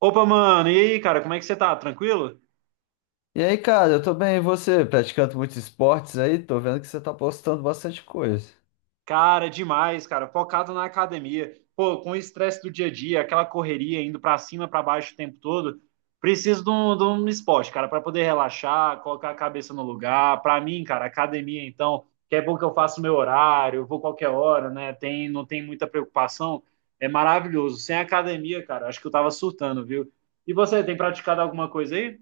Opa, mano, e aí, cara, como é que você tá? Tranquilo? E aí, cara, eu tô bem, e você? Praticando muitos esportes aí, tô vendo que você tá postando bastante coisa. Cara, demais, cara, focado na academia. Pô, com o estresse do dia a dia, aquela correria indo pra cima, pra baixo o tempo todo, preciso de um esporte, cara, pra poder relaxar, colocar a cabeça no lugar. Pra mim, cara, academia, então, que é bom que eu faço meu horário, eu vou qualquer hora, né? Não tem muita preocupação. É maravilhoso. Sem academia, cara, acho que eu tava surtando, viu? E você, tem praticado alguma coisa aí?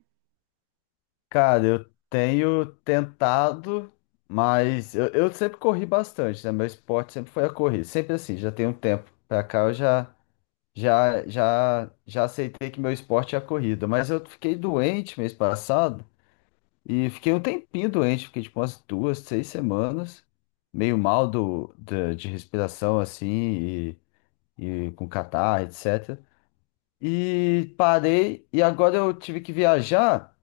Cara, eu tenho tentado, mas eu sempre corri bastante, né? Meu esporte sempre foi a corrida, sempre assim, já tem um tempo pra cá eu já, já aceitei que meu esporte é a corrida, mas eu fiquei doente mês passado e fiquei um tempinho doente, fiquei tipo umas duas, seis semanas, meio mal de respiração assim e, com catarro, etc. E parei, e agora eu tive que viajar,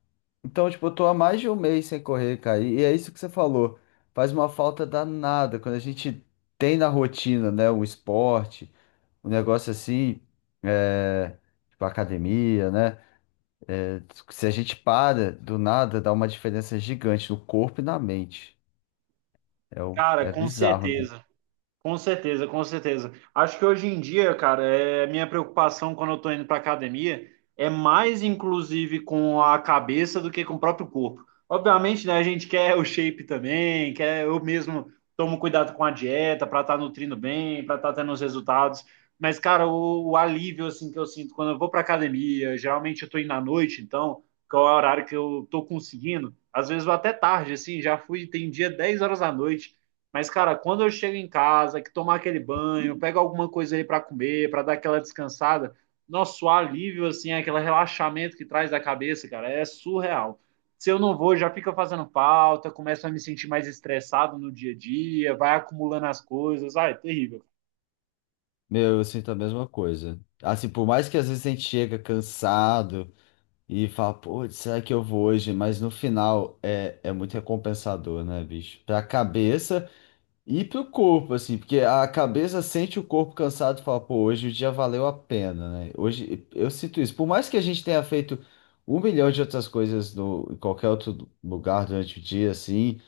então, tipo, eu tô há mais de um mês sem correr, cara. E é isso que você falou. Faz uma falta danada quando a gente tem na rotina, né? O esporte, um negócio assim, é, tipo, academia, né? Se a gente para do nada, dá uma diferença gigante no corpo e na mente. É, Cara, é com bizarro, né? certeza. Com certeza, com certeza. Acho que hoje em dia, cara, é minha preocupação quando eu tô indo pra academia é mais inclusive com a cabeça do que com o próprio corpo. Obviamente, né, a gente quer o shape também, quer eu mesmo tomo cuidado com a dieta para estar nutrindo bem, para estar tendo os resultados. Mas, cara, o alívio assim que eu sinto quando eu vou pra academia, geralmente eu tô indo à noite, então, que é o horário que eu tô conseguindo, às vezes vou até tarde assim, já fui, tem dia 10 horas da noite. Mas, cara, quando eu chego em casa, que tomar aquele banho, pego alguma coisa ali para comer, para dar aquela descansada, nosso alívio, assim, é aquele relaxamento que traz da cabeça, cara, é surreal. Se eu não vou, já fica fazendo falta, começo a me sentir mais estressado no dia a dia, vai acumulando as coisas, ah, é terrível. Meu, eu sinto a mesma coisa. Assim, por mais que às vezes a gente chega cansado. E fala, pô, será que eu vou hoje? Mas no final é muito recompensador, né, bicho? Pra cabeça e pro corpo, assim, porque a cabeça sente o corpo cansado e fala, pô, hoje o dia valeu a pena, né? Hoje eu sinto isso. Por mais que a gente tenha feito um milhão de outras coisas no, em qualquer outro lugar durante o dia, assim.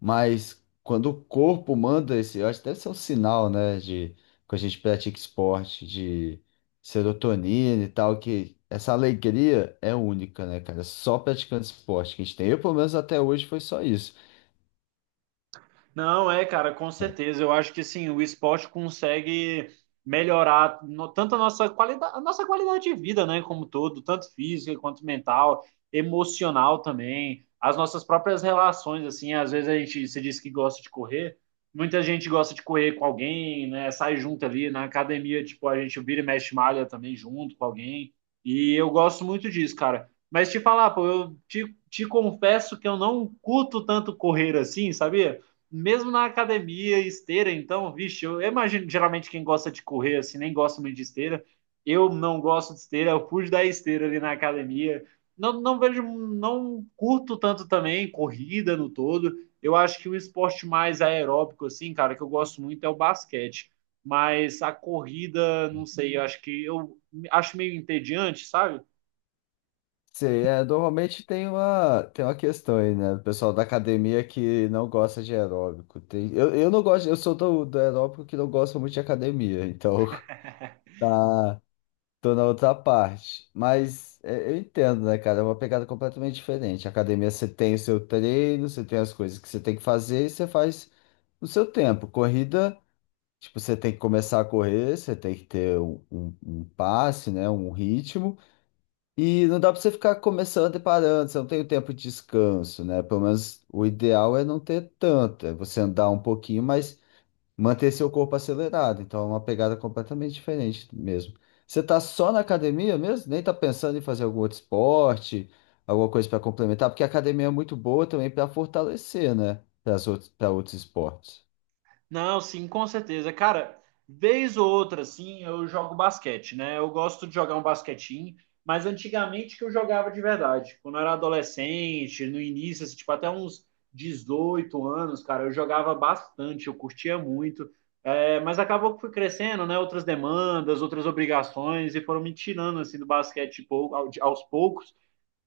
Mas quando o corpo manda esse, eu acho que deve ser um sinal, né, de quando a gente pratica esporte, de serotonina e tal, que essa alegria é única, né, cara? Só praticando esporte que a gente tem. Eu, pelo menos até hoje, foi só isso. Não, é, cara, com certeza. Eu acho que sim, o esporte consegue melhorar tanto a nossa qualidade de vida, né, como todo, tanto física quanto mental, emocional também, as nossas próprias relações, assim, às vezes a gente se diz que gosta de correr, muita gente gosta de correr com alguém, né, sai junto ali na academia, tipo, a gente vira e mexe malha também junto com alguém, e eu gosto muito disso, cara. Mas te falar, pô, eu te confesso que eu não curto tanto correr assim, sabia? Mesmo na academia, esteira, então, vixe, eu imagino geralmente quem gosta de correr assim, nem gosta muito de esteira. Eu não gosto de esteira, eu fujo da esteira ali na academia. Não vejo, não curto tanto também corrida no todo. Eu acho que um esporte mais aeróbico, assim, cara, que eu gosto muito é o basquete. Mas a corrida, não sei, eu acho que eu acho meio entediante, sabe? Sei, é, normalmente tem uma questão aí, né? O pessoal da academia que não gosta de aeróbico. Tem, eu não gosto, eu sou do aeróbico que não gosta muito de academia, então tá. Tô na outra parte. Mas é, eu entendo, né, cara? É uma pegada completamente diferente. A academia, você tem o seu treino, você tem as coisas que você tem que fazer e você faz no seu tempo. Corrida, tipo, você tem que começar a correr, você tem que ter um passe, né? Um ritmo. E não dá pra você ficar começando e parando, você não tem o tempo de descanso, né? Pelo menos o ideal é não ter tanto, é você andar um pouquinho, mas manter seu corpo acelerado. Então é uma pegada completamente diferente mesmo. Você tá só na academia mesmo? Nem tá pensando em fazer algum outro esporte, alguma coisa para complementar, porque a academia é muito boa também para fortalecer, né? Para outros esportes. Não, sim, com certeza. Cara, vez ou outra, assim, eu jogo basquete, né? Eu gosto de jogar um basquetinho, mas antigamente que eu jogava de verdade. Quando eu era adolescente, no início, assim, tipo, até uns 18 anos, cara, eu jogava bastante, eu curtia muito. É, mas acabou que fui crescendo, né? Outras demandas, outras obrigações, e foram me tirando, assim, do basquete pou- ao- aos poucos.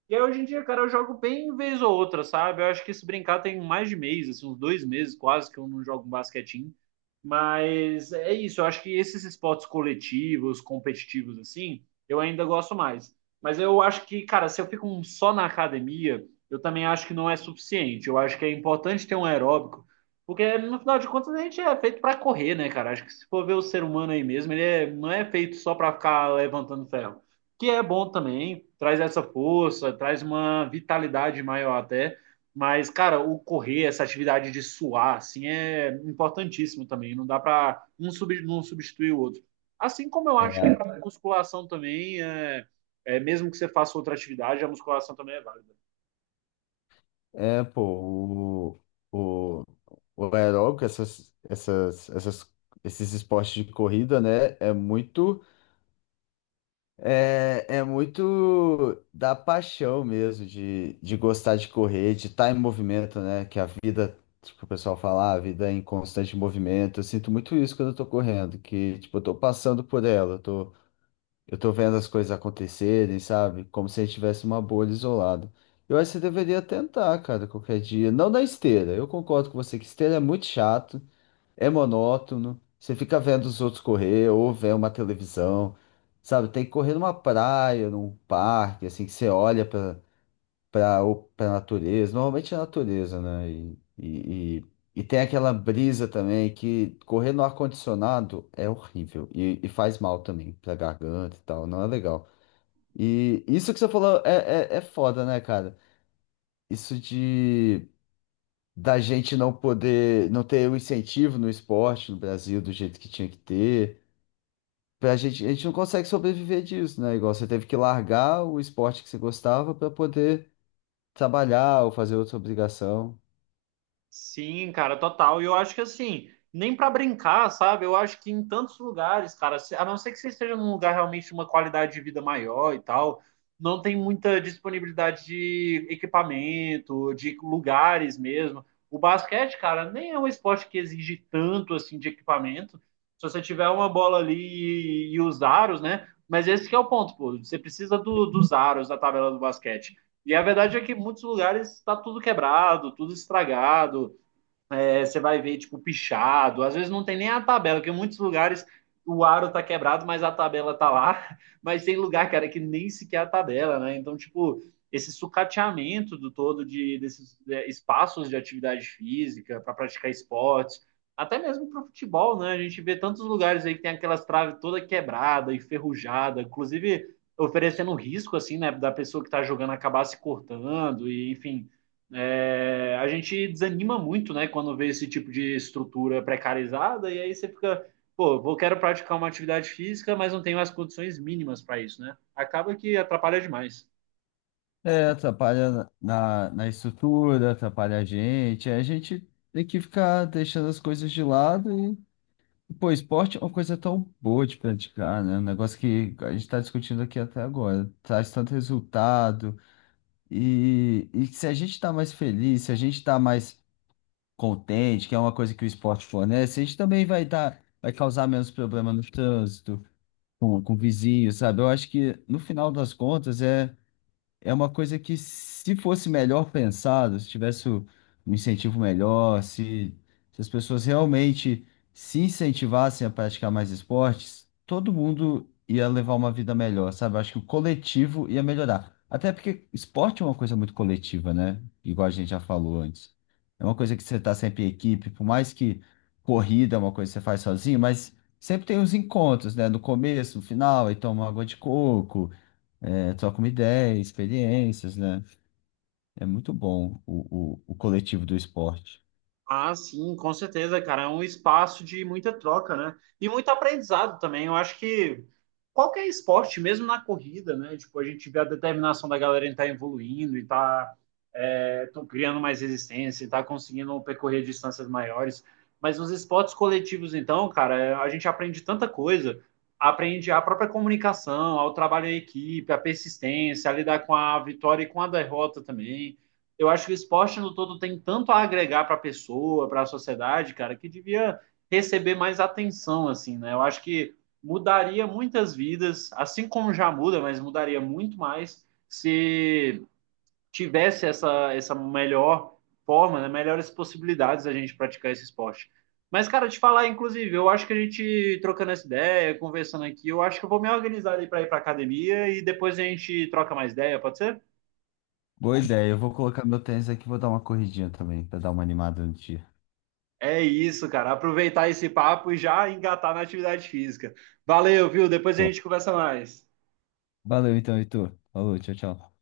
E aí, hoje em dia, cara, eu jogo bem vez ou outra, sabe? Eu acho que se brincar tem mais de mês, assim, uns 2 meses quase que eu não jogo um basquetinho. Mas é isso, eu acho que esses esportes coletivos, competitivos, assim, eu ainda gosto mais. Mas eu acho que, cara, se eu fico só na academia, eu também acho que não é suficiente. Eu acho que é importante ter um aeróbico, porque no final de contas a gente é feito pra correr, né, cara? Acho que se for ver o ser humano aí mesmo, não é feito só pra ficar levantando ferro que é bom também, traz essa força, traz uma vitalidade maior até. Mas, cara, o correr, essa atividade de suar, assim, é importantíssimo também. Não dá para não substituir o outro. Assim como eu acho que É, para musculação também, mesmo que você faça outra atividade, a musculação também é válida. é, pô, o, o, o aeróbico, essas, esses esportes de corrida, né? É muito. É, é muito da paixão mesmo, de gostar de correr, de estar em movimento, né? Que a vida, tipo, o pessoal fala, "Ah, a vida é em constante movimento". Eu sinto muito isso quando eu tô correndo, que, tipo, eu tô passando por ela, eu tô vendo as coisas acontecerem, sabe? Como se a gente tivesse uma bolha isolada. Eu acho que você deveria tentar, cara, qualquer dia. Não na esteira, eu concordo com você que esteira é muito chato, é monótono. Você fica vendo os outros correr ou vendo uma televisão, sabe? Tem que correr numa praia, num parque, assim, que você olha para para natureza. Normalmente é natureza, né? E tem aquela brisa também que correr no ar-condicionado é horrível e faz mal também pra garganta e tal, não é legal. E isso que você falou é foda, né, cara? Isso de da gente não poder, não ter o incentivo no esporte no Brasil do jeito que tinha que ter. Pra gente, a gente não consegue sobreviver disso, né? Igual você teve que largar o esporte que você gostava para poder trabalhar ou fazer outra obrigação. Sim, cara, total. E eu acho que assim, nem pra brincar, sabe? Eu acho que em tantos lugares, cara, a não ser que você esteja num lugar realmente de uma qualidade de vida maior e tal, não tem muita disponibilidade de equipamento, de lugares mesmo. O basquete, cara, nem é um esporte que exige tanto assim de equipamento. Se você tiver uma bola ali e os aros, né? Mas esse que é o ponto, pô. Você precisa dos aros da tabela do basquete. E a verdade é que em muitos lugares está tudo quebrado, tudo estragado, é, você vai ver, tipo, pichado. Às vezes não tem nem a tabela, porque em muitos lugares o aro tá quebrado, mas a tabela tá lá. Mas tem lugar, cara, que nem sequer a tabela, né? Então, tipo, esse sucateamento do todo desses é, espaços de atividade física para praticar esportes, até mesmo para o futebol, né? A gente vê tantos lugares aí que tem aquelas traves toda quebrada, enferrujada, inclusive oferecendo risco, assim, né, da pessoa que está jogando acabar se cortando, e enfim, é, a gente desanima muito, né, quando vê esse tipo de estrutura precarizada, e aí você fica, pô, vou quero praticar uma atividade física, mas não tenho as condições mínimas para isso, né? Acaba que atrapalha demais. É, atrapalha na estrutura, atrapalha a gente. Aí a gente tem que ficar deixando as coisas de lado e, pô, esporte é uma coisa tão boa de praticar, né? Um negócio que a gente está discutindo aqui até agora. Traz tanto resultado. E se a gente está mais feliz, se a gente está mais contente, que é uma coisa que o esporte fornece, a gente também vai dar, vai causar menos problema no trânsito, com o vizinho, sabe? Eu acho que no final das contas é uma coisa que, se fosse melhor pensado, se tivesse um incentivo melhor, se as pessoas realmente se incentivassem a praticar mais esportes, todo mundo ia levar uma vida melhor, sabe? Eu acho que o coletivo ia melhorar. Até porque esporte é uma coisa muito coletiva, né? Igual a gente já falou antes. É uma coisa que você está sempre em equipe, por mais que corrida é uma coisa que você faz sozinho, mas sempre tem os encontros, né? No começo, no final, aí toma uma água de coco, é, trocam uma ideia, experiências, né? É muito bom o coletivo do esporte. Ah, sim, com certeza, cara. É um espaço de muita troca, né? E muito aprendizado também. Eu acho que qualquer esporte, mesmo na corrida, né? Tipo, a gente vê a determinação da galera em estar evoluindo e tá, é, tão criando mais resistência, e tá conseguindo percorrer distâncias maiores. Mas nos esportes coletivos, então, cara, é, a gente aprende tanta coisa. Aprende a própria comunicação, ao trabalho em equipe, a persistência, a lidar com a vitória e com a derrota também eu acho que o esporte no todo tem tanto a agregar para a pessoa, para a sociedade, cara, que devia receber mais atenção, assim, né? Eu acho que mudaria muitas vidas, assim como já muda, mas mudaria muito mais se tivesse essa melhor forma, né? Melhores possibilidades da gente praticar esse esporte. Mas, cara, te falar, inclusive, eu acho que a gente trocando essa ideia, conversando aqui, eu acho que eu vou me organizar ali para ir para academia e depois a gente troca mais ideia, pode ser? Boa ideia, eu vou colocar meu tênis aqui e vou dar uma corridinha também, para dar uma animada no dia. É isso, cara. Aproveitar esse papo e já engatar na atividade física. Valeu, viu? Depois a Top. gente conversa mais. Valeu então, Heitor. Falou, tchau, tchau.